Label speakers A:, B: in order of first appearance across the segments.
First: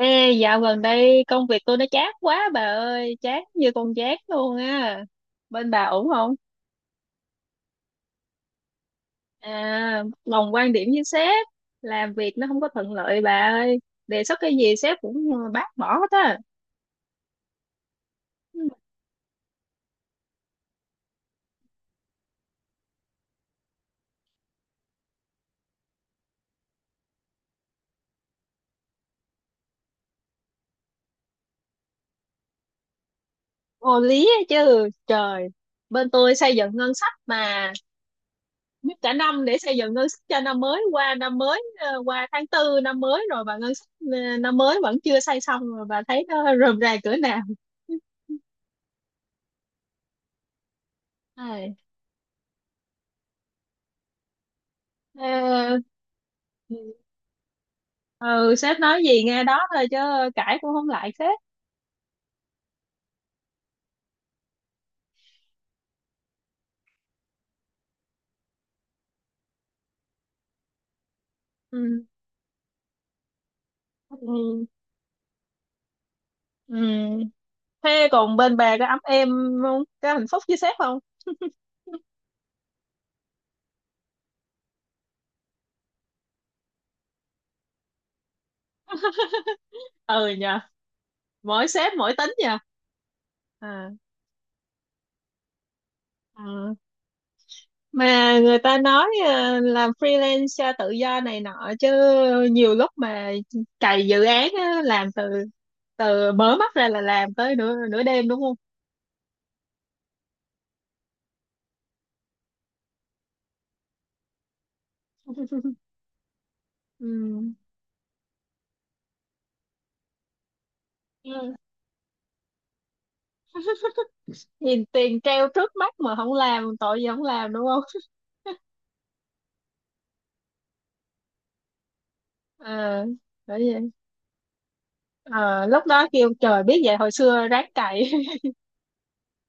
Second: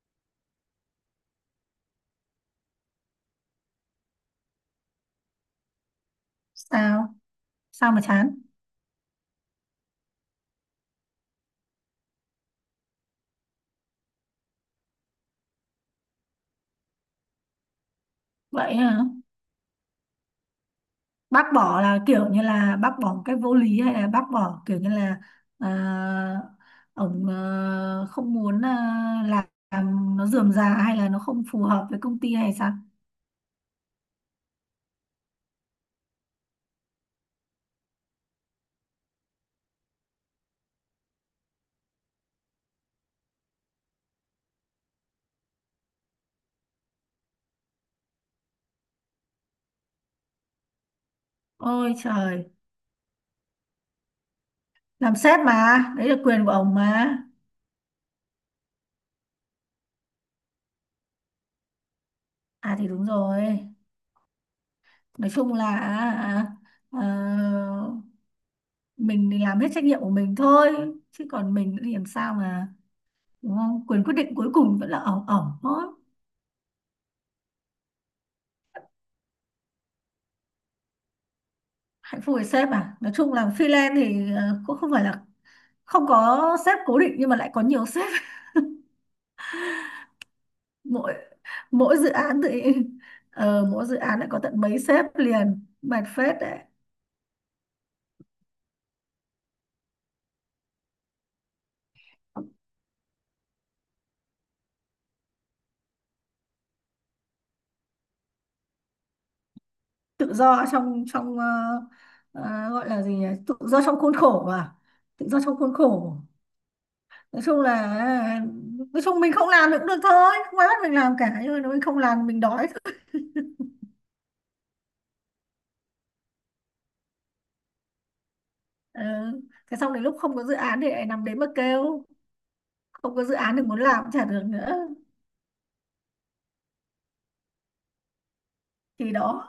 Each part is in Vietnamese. A: Ê, dạo gần đây công việc tôi nó chát quá bà ơi, chát như con chát luôn á. Bên bà ổn không?
B: Sao sao mà chán?
A: À, đồng quan điểm với sếp, làm việc nó không có thuận lợi bà ơi. Đề xuất cái gì sếp cũng bác bỏ hết á.
B: Vậy hả? Bác bỏ là kiểu như là bác bỏ một cách vô lý, hay là bác bỏ kiểu như là, à, ông không muốn, làm nó rườm rà, hay là nó không phù hợp với công ty hay sao?
A: Vô lý á chứ, trời. Bên tôi xây dựng ngân sách mà mất cả năm để xây dựng ngân sách cho năm mới qua năm mới qua tháng tư năm mới rồi mà ngân sách năm mới vẫn chưa xây xong rồi bà thấy nó rườm rà cỡ nào. Ai,
B: Ôi trời, làm sếp mà, đấy là quyền của ông
A: ờ,
B: mà.
A: ừ, sếp nói gì nghe đó thôi chứ cãi cũng không lại sếp.
B: À thì đúng rồi, nói chung là, ờ, mình thì làm hết trách nhiệm của mình thôi, chứ còn mình thì
A: Ừ,
B: làm sao mà, đúng không? Quyền quyết định cuối
A: ừ.
B: cùng vẫn là ổng ổng thôi.
A: Ừ. Thế còn bên bà có ấm em không, có hạnh phúc với sếp không?
B: Hạnh phúc với sếp à, nói chung là freelance thì cũng không phải là không có sếp cố định, nhưng mà lại có nhiều sếp.
A: Ừ nhờ,
B: mỗi
A: mỗi sếp
B: mỗi dự
A: mỗi tính
B: án
A: nhờ.
B: thì, mỗi
A: À,
B: dự án lại có tận mấy sếp liền, mệt phết đấy.
A: à. Mà người ta nói à, làm freelance tự do này nọ chứ nhiều lúc mà cày dự án á, làm từ từ mở mắt ra là làm tới nửa nửa đêm đúng không.
B: Tự do trong trong, gọi là gì nhỉ, tự do trong khuôn khổ mà, tự do trong khuôn khổ.
A: Ừ.
B: Nói chung là, nói chung mình không làm thì cũng được thôi, không ai bắt mình làm cả, nhưng
A: Ừ,
B: mà nếu mình không làm mình đói.
A: nhìn tiền treo trước mắt mà không làm tội gì không làm đúng.
B: Ờ, thế xong đến lúc không có dự án thì lại nằm đấy mà kêu,
A: À,
B: không có dự án
A: bởi
B: thì muốn
A: vậy.
B: làm cũng chả được nữa.
A: À, lúc đó kêu trời biết vậy hồi xưa ráng cày
B: Thì đó,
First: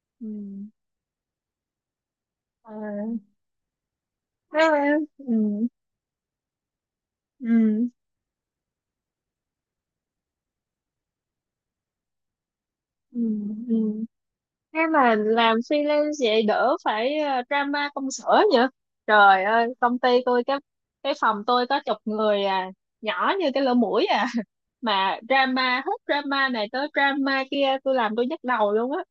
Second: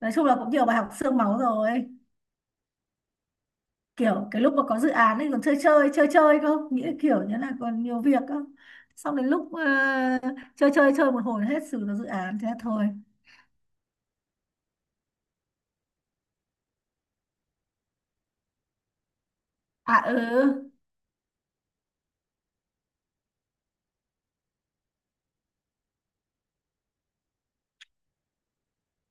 B: nói chung
A: ừ.
B: là cũng nhiều bài học xương máu rồi.
A: À.
B: Kiểu cái lúc mà có dự án ấy
A: Ừ.
B: còn chơi chơi chơi chơi không nghĩa, kiểu như là còn
A: Ừ.
B: nhiều việc cơ, xong đến lúc chơi chơi chơi một hồi hết, xử được dự án thế thôi.
A: Ừ. Ừ. Thế mà làm freelance vậy đỡ phải drama công sở nhỉ. Trời ơi
B: À
A: công ty
B: ừ,
A: tôi cái phòng tôi có chục người à, nhỏ như cái lỗ mũi à, mà drama hết drama này tới drama kia tôi làm tôi nhức đầu luôn á.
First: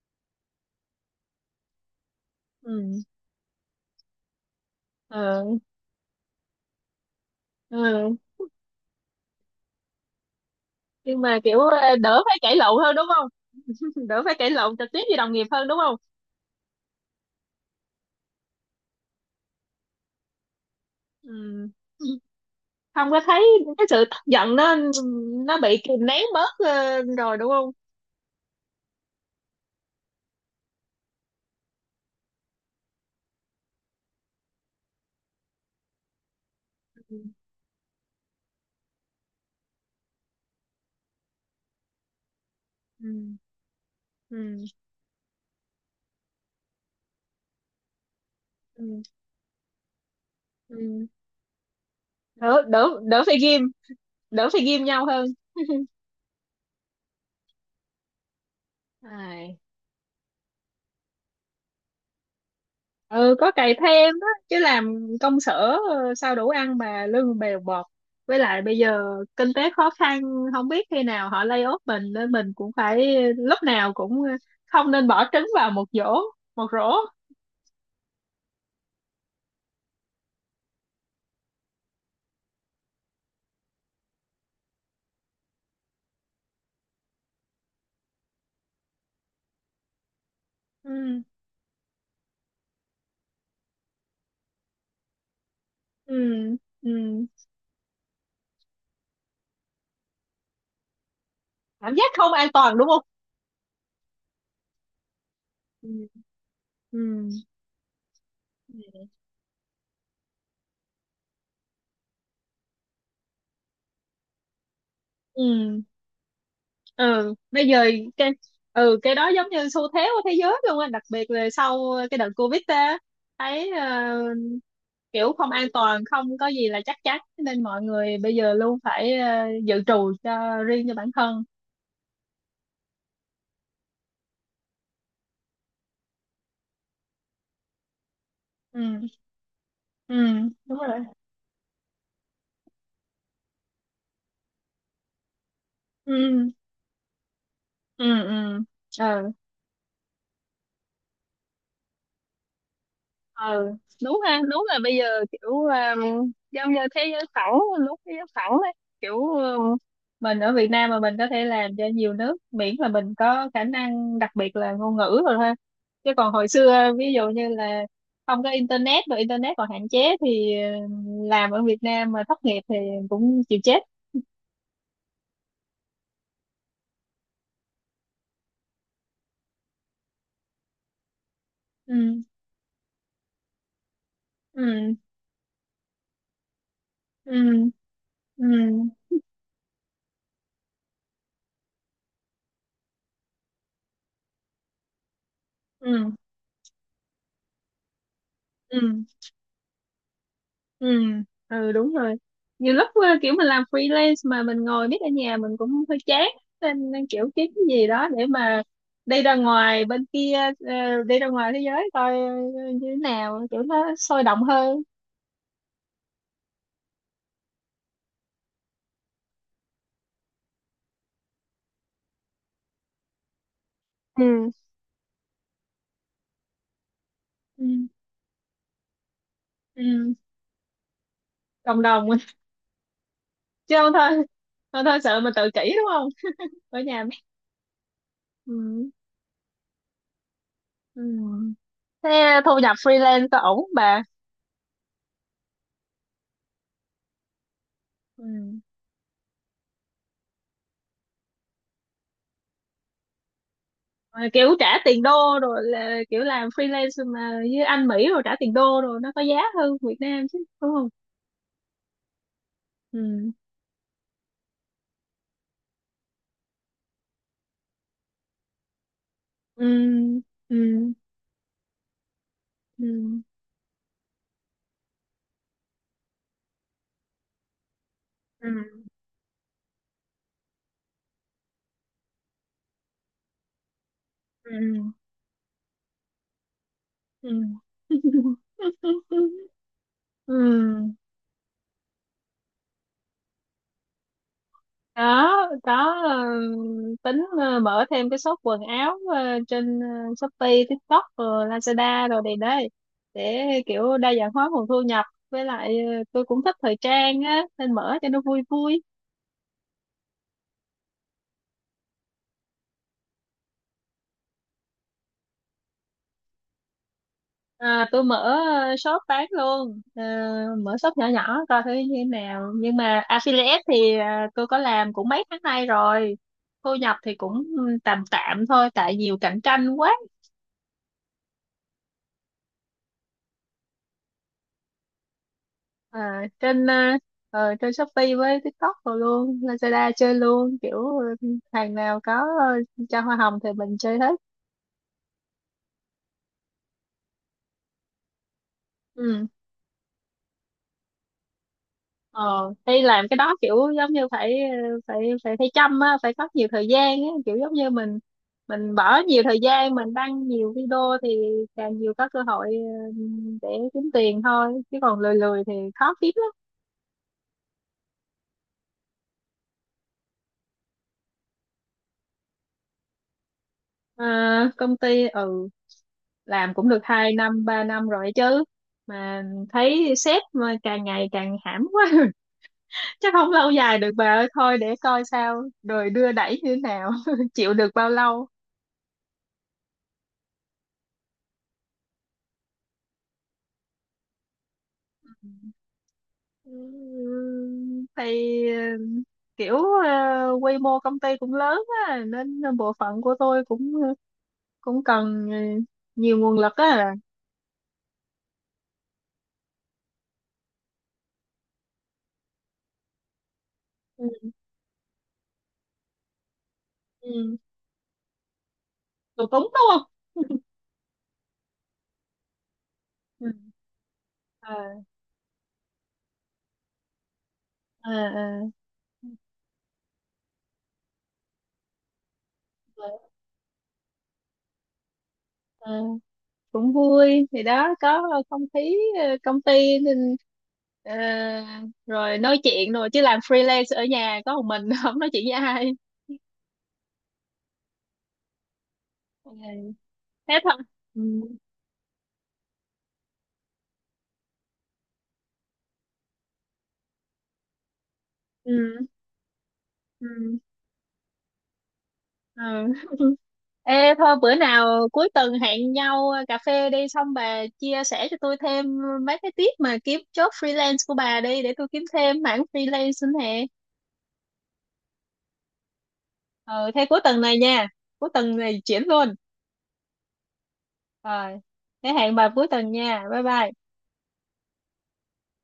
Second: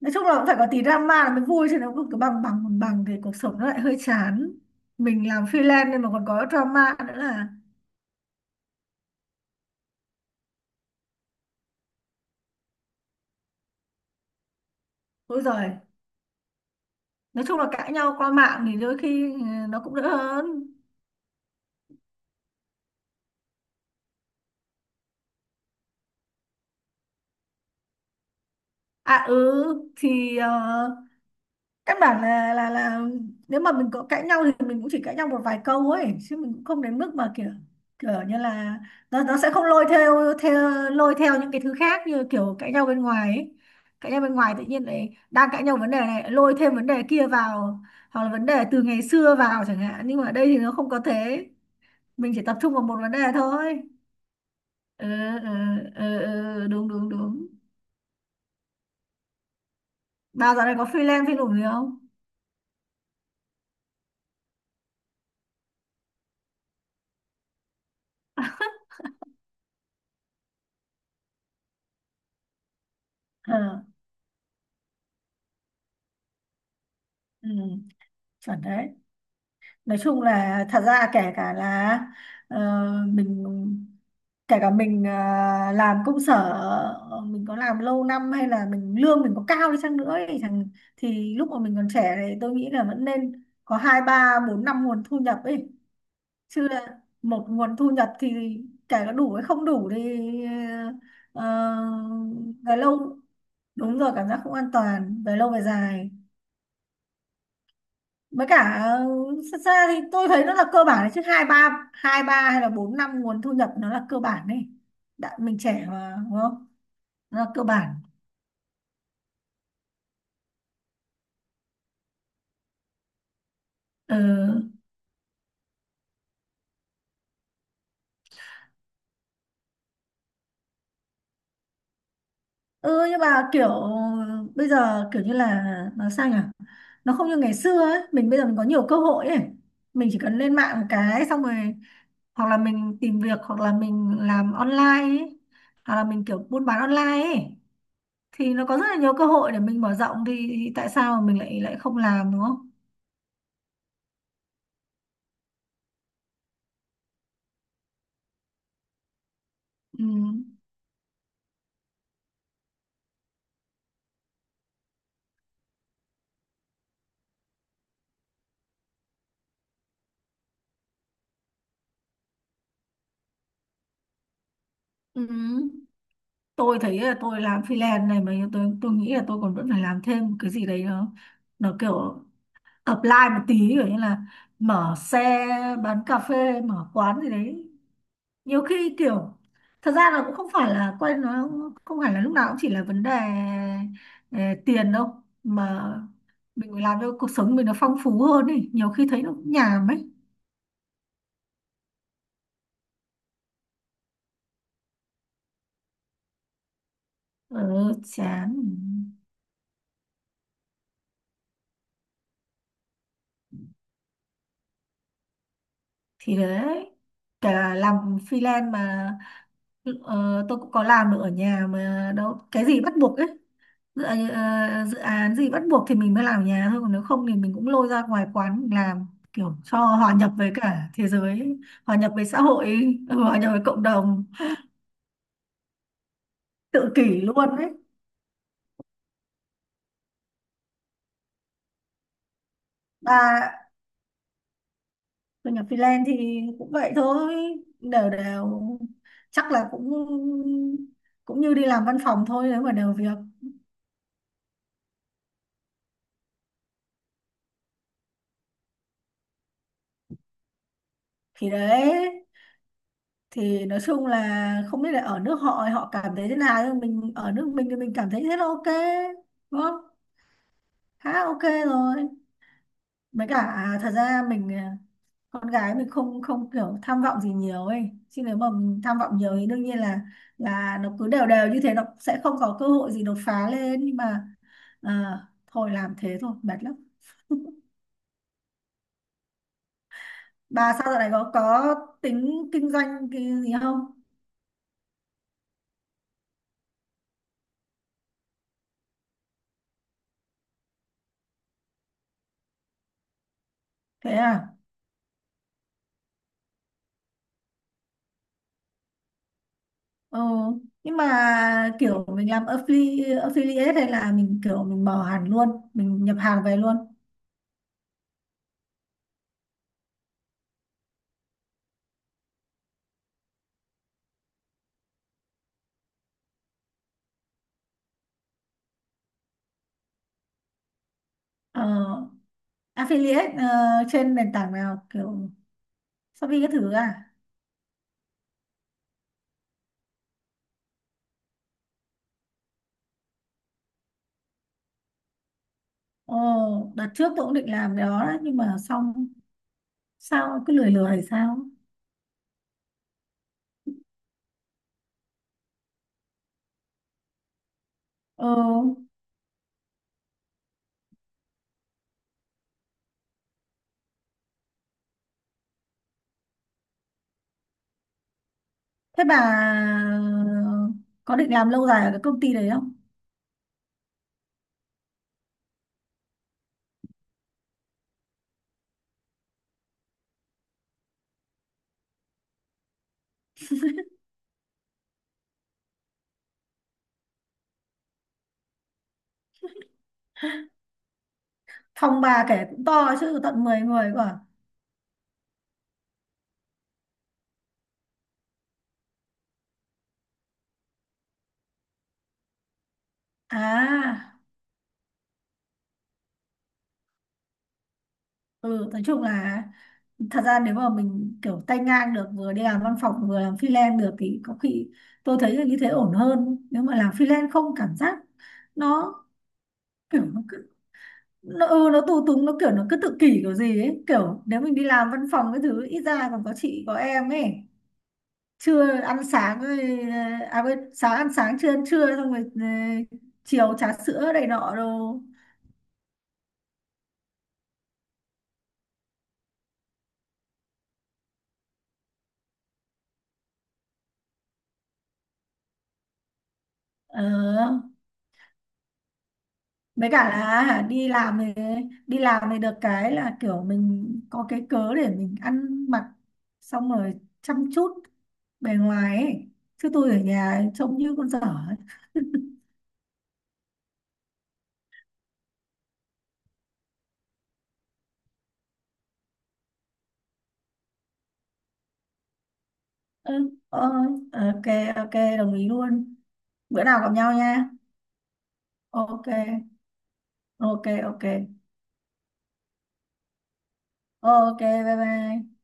B: nói chung là cũng phải có tí drama là mới vui, chứ nó cứ cứ bằng bằng bằng
A: Ừ.
B: bằng thì cuộc sống nó lại hơi chán. Mình
A: Ờ,
B: làm freelance nên mà còn có drama nữa là.
A: ừ. Nhưng mà kiểu đỡ phải cãi lộn hơn đúng không, đỡ phải cãi lộn trực tiếp với đồng
B: Ôi
A: nghiệp hơn
B: giời,
A: đúng không.
B: nói chung là cãi nhau qua mạng thì đôi khi, ừ, nó cũng đỡ hơn.
A: Ừ. Không có thấy cái sự tức giận nó bị kìm nén bớt rồi đúng không.
B: À ừ, thì căn bản là nếu mà mình có cãi nhau thì mình cũng chỉ cãi nhau một vài câu ấy, chứ mình cũng không đến mức
A: Ừ.
B: mà kiểu, kiểu như là, nó sẽ không lôi theo những cái thứ khác như kiểu cãi nhau bên
A: Ừ.
B: ngoài ấy. Cãi nhau bên ngoài tự
A: Ừ.
B: nhiên lại đang cãi nhau vấn đề này lôi thêm vấn đề kia vào, hoặc là vấn đề từ
A: Ừ.
B: ngày xưa vào chẳng hạn, nhưng mà ở đây thì nó không có
A: Ừ.
B: thế. Mình chỉ tập
A: đỡ
B: trung vào một
A: đỡ
B: vấn đề
A: đỡ phải ghim,
B: thôi.
A: đỡ phải ghim nhau
B: Ừ,
A: hơn.
B: ừ, ừ, ừ, đúng đúng đúng.
A: À.
B: Bà dạo này có freelance phim nổi gì không?
A: Ừ, có cày thêm đó chứ làm công sở sao đủ ăn mà lương bèo bọt, với lại bây giờ kinh tế khó khăn không biết khi nào họ lay off mình nên mình cũng phải
B: Ờ,
A: lúc nào cũng không nên bỏ trứng vào một giỏ, một rổ.
B: ừ, chuẩn đấy. Nói chung là, thật ra kể cả là ờ, mình, kể cả mình làm công sở, mình có làm lâu năm hay là mình lương mình có cao đi chăng nữa ấy, chẳng,
A: Ừ,
B: thì lúc mà mình còn trẻ thì tôi nghĩ là vẫn nên có hai ba bốn năm nguồn thu nhập ấy,
A: ừ,
B: chứ
A: ừ,
B: là một nguồn thu nhập thì, kể cả đủ hay không đủ thì, ờ,
A: cảm giác không an
B: về
A: toàn đúng không.
B: lâu, đúng rồi, cảm giác không an toàn về lâu về
A: Ừ,
B: dài.
A: ừ,
B: Với cả xa xa thì tôi thấy nó là cơ bản đấy, chứ hai ba hay là bốn năm nguồn thu nhập nó là cơ bản đấy. Đã mình
A: ừ,
B: trẻ mà, đúng không?
A: ừ.
B: Nó là cơ
A: Bây giờ
B: bản.
A: cái cái đó giống như xu thế của thế giới luôn á, đặc biệt là sau cái đợt Covid á, thấy
B: Ừ.
A: kiểu không an toàn không có gì là chắc chắn nên mọi người bây giờ luôn phải dự trù cho riêng cho bản thân.
B: Ừ, nhưng mà kiểu bây giờ kiểu như là, nó sao nhỉ, nó không như ngày xưa ấy, mình bây giờ mình có nhiều cơ
A: Ừ,
B: hội ấy. Mình
A: ừ,
B: chỉ cần lên
A: đúng
B: mạng một
A: rồi.
B: cái xong rồi, hoặc là mình tìm việc, hoặc là mình làm online ấy, hoặc là
A: Ừ,
B: mình kiểu buôn bán online ấy,
A: ừ,
B: thì
A: ừ,
B: nó có rất là nhiều cơ
A: ừ,
B: hội để mình mở rộng thì, tại sao mà mình lại lại không làm, đúng không?
A: ừ. Đúng ha, đúng là bây giờ kiểu giống như thế giới phẳng, lúc thế giới phẳng đấy kiểu
B: Ừ.
A: mình ở Việt Nam mà mình có thể làm cho nhiều nước miễn là mình có khả năng đặc biệt là ngôn ngữ rồi ha. Chứ còn hồi xưa ví dụ như là không có internet và internet còn hạn chế thì làm ở Việt Nam mà thất nghiệp thì cũng chịu chết.
B: Ừ. Tôi thấy là tôi làm freelance này mà tôi nghĩ là tôi còn vẫn phải làm thêm cái gì đấy, nó
A: Ừ,
B: kiểu apply một tí, kiểu như là mở
A: ừ,
B: xe bán cà phê, mở quán gì
A: ừ,
B: đấy.
A: ừ,
B: Nhiều khi kiểu, thật ra là cũng không phải là quen, nó không phải là lúc nào cũng chỉ là vấn đề ờ, tiền đâu, mà
A: ừ,
B: mình phải làm cho cuộc sống mình nó phong phú hơn ý, nhiều
A: ừ,
B: khi thấy nó cũng nhàm ấy.
A: ừ, ừ, đúng rồi. Nhiều lúc kiểu mình làm freelance mà mình ngồi biết ở nhà mình cũng hơi chán, nên kiểu kiếm
B: Ờ,
A: cái gì đó để
B: chán.
A: mà đi ra ngoài bên kia, đi ra ngoài thế giới coi như thế nào kiểu nó sôi động hơn.
B: Thì đấy, kể cả làm freelance mà, tôi cũng có làm được ở nhà mà đâu cái gì bắt buộc ấy. dự,
A: Ừ.
B: ờ, Dự án gì bắt buộc thì mình mới làm ở nhà thôi, còn nếu không thì mình
A: Ừ,
B: cũng lôi ra ngoài quán mình làm, kiểu cho
A: ừ,
B: hòa nhập với cả thế giới.
A: cộng
B: Hòa
A: đồng
B: nhập với xã hội hòa nhập với
A: chứ
B: cộng
A: không thôi
B: đồng.
A: không thôi sợ mình tự kỷ đúng không, ở
B: Tự
A: nhà.
B: kỷ luôn đấy.
A: Ừ, ừ. Thế thu nhập freelance có ổn
B: Và
A: không bà?
B: thu nhập freelance thì cũng vậy thôi, đều
A: Ừ.
B: đều, chắc là cũng cũng như đi làm văn phòng thôi, nếu mà đều việc.
A: Ờ, kiểu trả tiền đô, rồi là kiểu làm freelance mà với anh Mỹ rồi trả tiền đô rồi nó có giá hơn Việt Nam chứ đúng không.
B: Thì đấy,
A: Ừ,
B: thì nói chung là không biết là ở nước họ họ cảm thấy thế nào, nhưng mình ở nước mình thì mình cảm thấy thế là ok, đúng
A: ừ,
B: không?
A: ừ,
B: Khá ok rồi.
A: ừ,
B: Với cả, thật ra mình, con gái mình không không kiểu tham vọng gì nhiều ấy, chứ nếu mà mình
A: ừ,
B: tham vọng nhiều thì đương nhiên là nó cứ đều đều như thế, nó sẽ không có cơ hội gì đột phá lên, nhưng mà
A: ừ,
B: à, thôi làm thế thôi, mệt lắm.
A: ừ ừ.
B: Bà sao dạo này có tính kinh doanh cái gì không?
A: Đó, đó, tính mở thêm cái shop quần áo Shopee, TikTok rồi Lazada rồi này đây, để kiểu
B: Thế
A: đa dạng hóa
B: à?
A: nguồn thu nhập với lại tôi cũng thích thời trang á nên mở cho nó vui vui.
B: Ờ, nhưng mà kiểu mình làm affiliate hay là mình kiểu mình mở hẳn luôn, mình nhập hàng về luôn.
A: À, tôi mở shop bán luôn. Ờ, Mở shop nhỏ nhỏ coi thử như thế nào, nhưng mà affiliate thì tôi có làm cũng mấy tháng nay rồi, thu nhập thì cũng tạm tạm thôi tại nhiều cạnh tranh quá.
B: Ờ, affiliate trên nền tảng nào kiểu
A: À,
B: Shopee cái
A: trên
B: thứ
A: ờ,
B: à?
A: ờ, trên Shopee với TikTok rồi luôn Lazada chơi luôn, kiểu hàng nào có cho hoa hồng thì mình chơi hết.
B: Ồ, đợt trước tôi cũng định làm cái đó đấy, nhưng mà xong
A: Ừ.
B: sao cứ lười lười hay sao?
A: ờ Hay làm cái đó kiểu giống như phải, phải phải chăm á, phải có nhiều thời gian á kiểu giống như mình
B: Ờ,
A: mình bỏ nhiều thời gian mình đăng nhiều video thì càng nhiều có cơ hội, ừ, để kiếm tiền thôi chứ còn lười lười thì khó kiếm lắm.
B: thế bà có định làm lâu dài ở cái công ty đấy không?
A: À, công ty làm cũng được 2 năm 3 năm rồi chứ, mà thấy sếp mà càng ngày càng hãm quá chắc không lâu dài được bà ơi thôi để coi sao đời đưa đẩy như thế nào chịu được bao lâu.
B: Phòng bà kể cũng to, chứ tận 10 người cơ à?
A: Thì ờ, kiểu quy mô công ty cũng lớn á nên bộ phận của tôi cũng
B: À,
A: cũng cần nhiều nguồn lực á.
B: ừ, nói chung là, thật ra nếu mà mình kiểu tay ngang được, vừa đi làm văn phòng vừa làm freelance được thì
A: Ừ,
B: có khi tôi thấy là như thế ổn hơn, nếu mà làm freelance
A: ừ.
B: không, cảm giác nó
A: Tụi Túng đúng không?
B: kiểu, nó cứ, nó tù túng, nó cứ tự kỷ
A: Ừ.
B: kiểu gì ấy, kiểu nếu mình đi
A: À,
B: làm văn phòng cái thứ ít ra còn có chị có em ấy,
A: à, à,
B: trưa ăn sáng rồi, à quên, sáng ăn sáng, trưa ăn trưa, xong rồi
A: à,
B: chiều trà sữa này nọ đồ.
A: à. Cũng vui thì đó có không khí công ty nên ờ, rồi nói chuyện rồi, chứ làm freelance ở nhà có một mình không nói chuyện với ai.
B: Ờ.
A: Ừ,
B: Với cả
A: thế thôi.
B: là đi
A: Ừ,
B: làm thì đi làm thì được cái là kiểu mình có cái cớ để mình ăn mặc, xong rồi chăm chút bề
A: ừ,
B: ngoài ấy. Chứ tôi ở
A: ừ.
B: nhà trông như con dở ấy.
A: Ừ. Ê thôi bữa nào cuối tuần hẹn nhau cà phê đi, xong bà chia sẻ cho tôi thêm mấy cái tip mà kiếm job freelance của bà đi để tôi kiếm thêm mảng freelance nữa
B: Ừ,
A: nè.
B: ok ok, đồng ý luôn. Bữa
A: Ừ
B: nào
A: thế
B: gặp
A: cuối
B: nhau
A: tuần này
B: nha.
A: nha. Cuối tuần này chuyển
B: Ok,
A: luôn.
B: ok, ok,
A: Rồi. Thế hẹn bà cuối tuần nha. Bye bye.
B: ok, bye bye.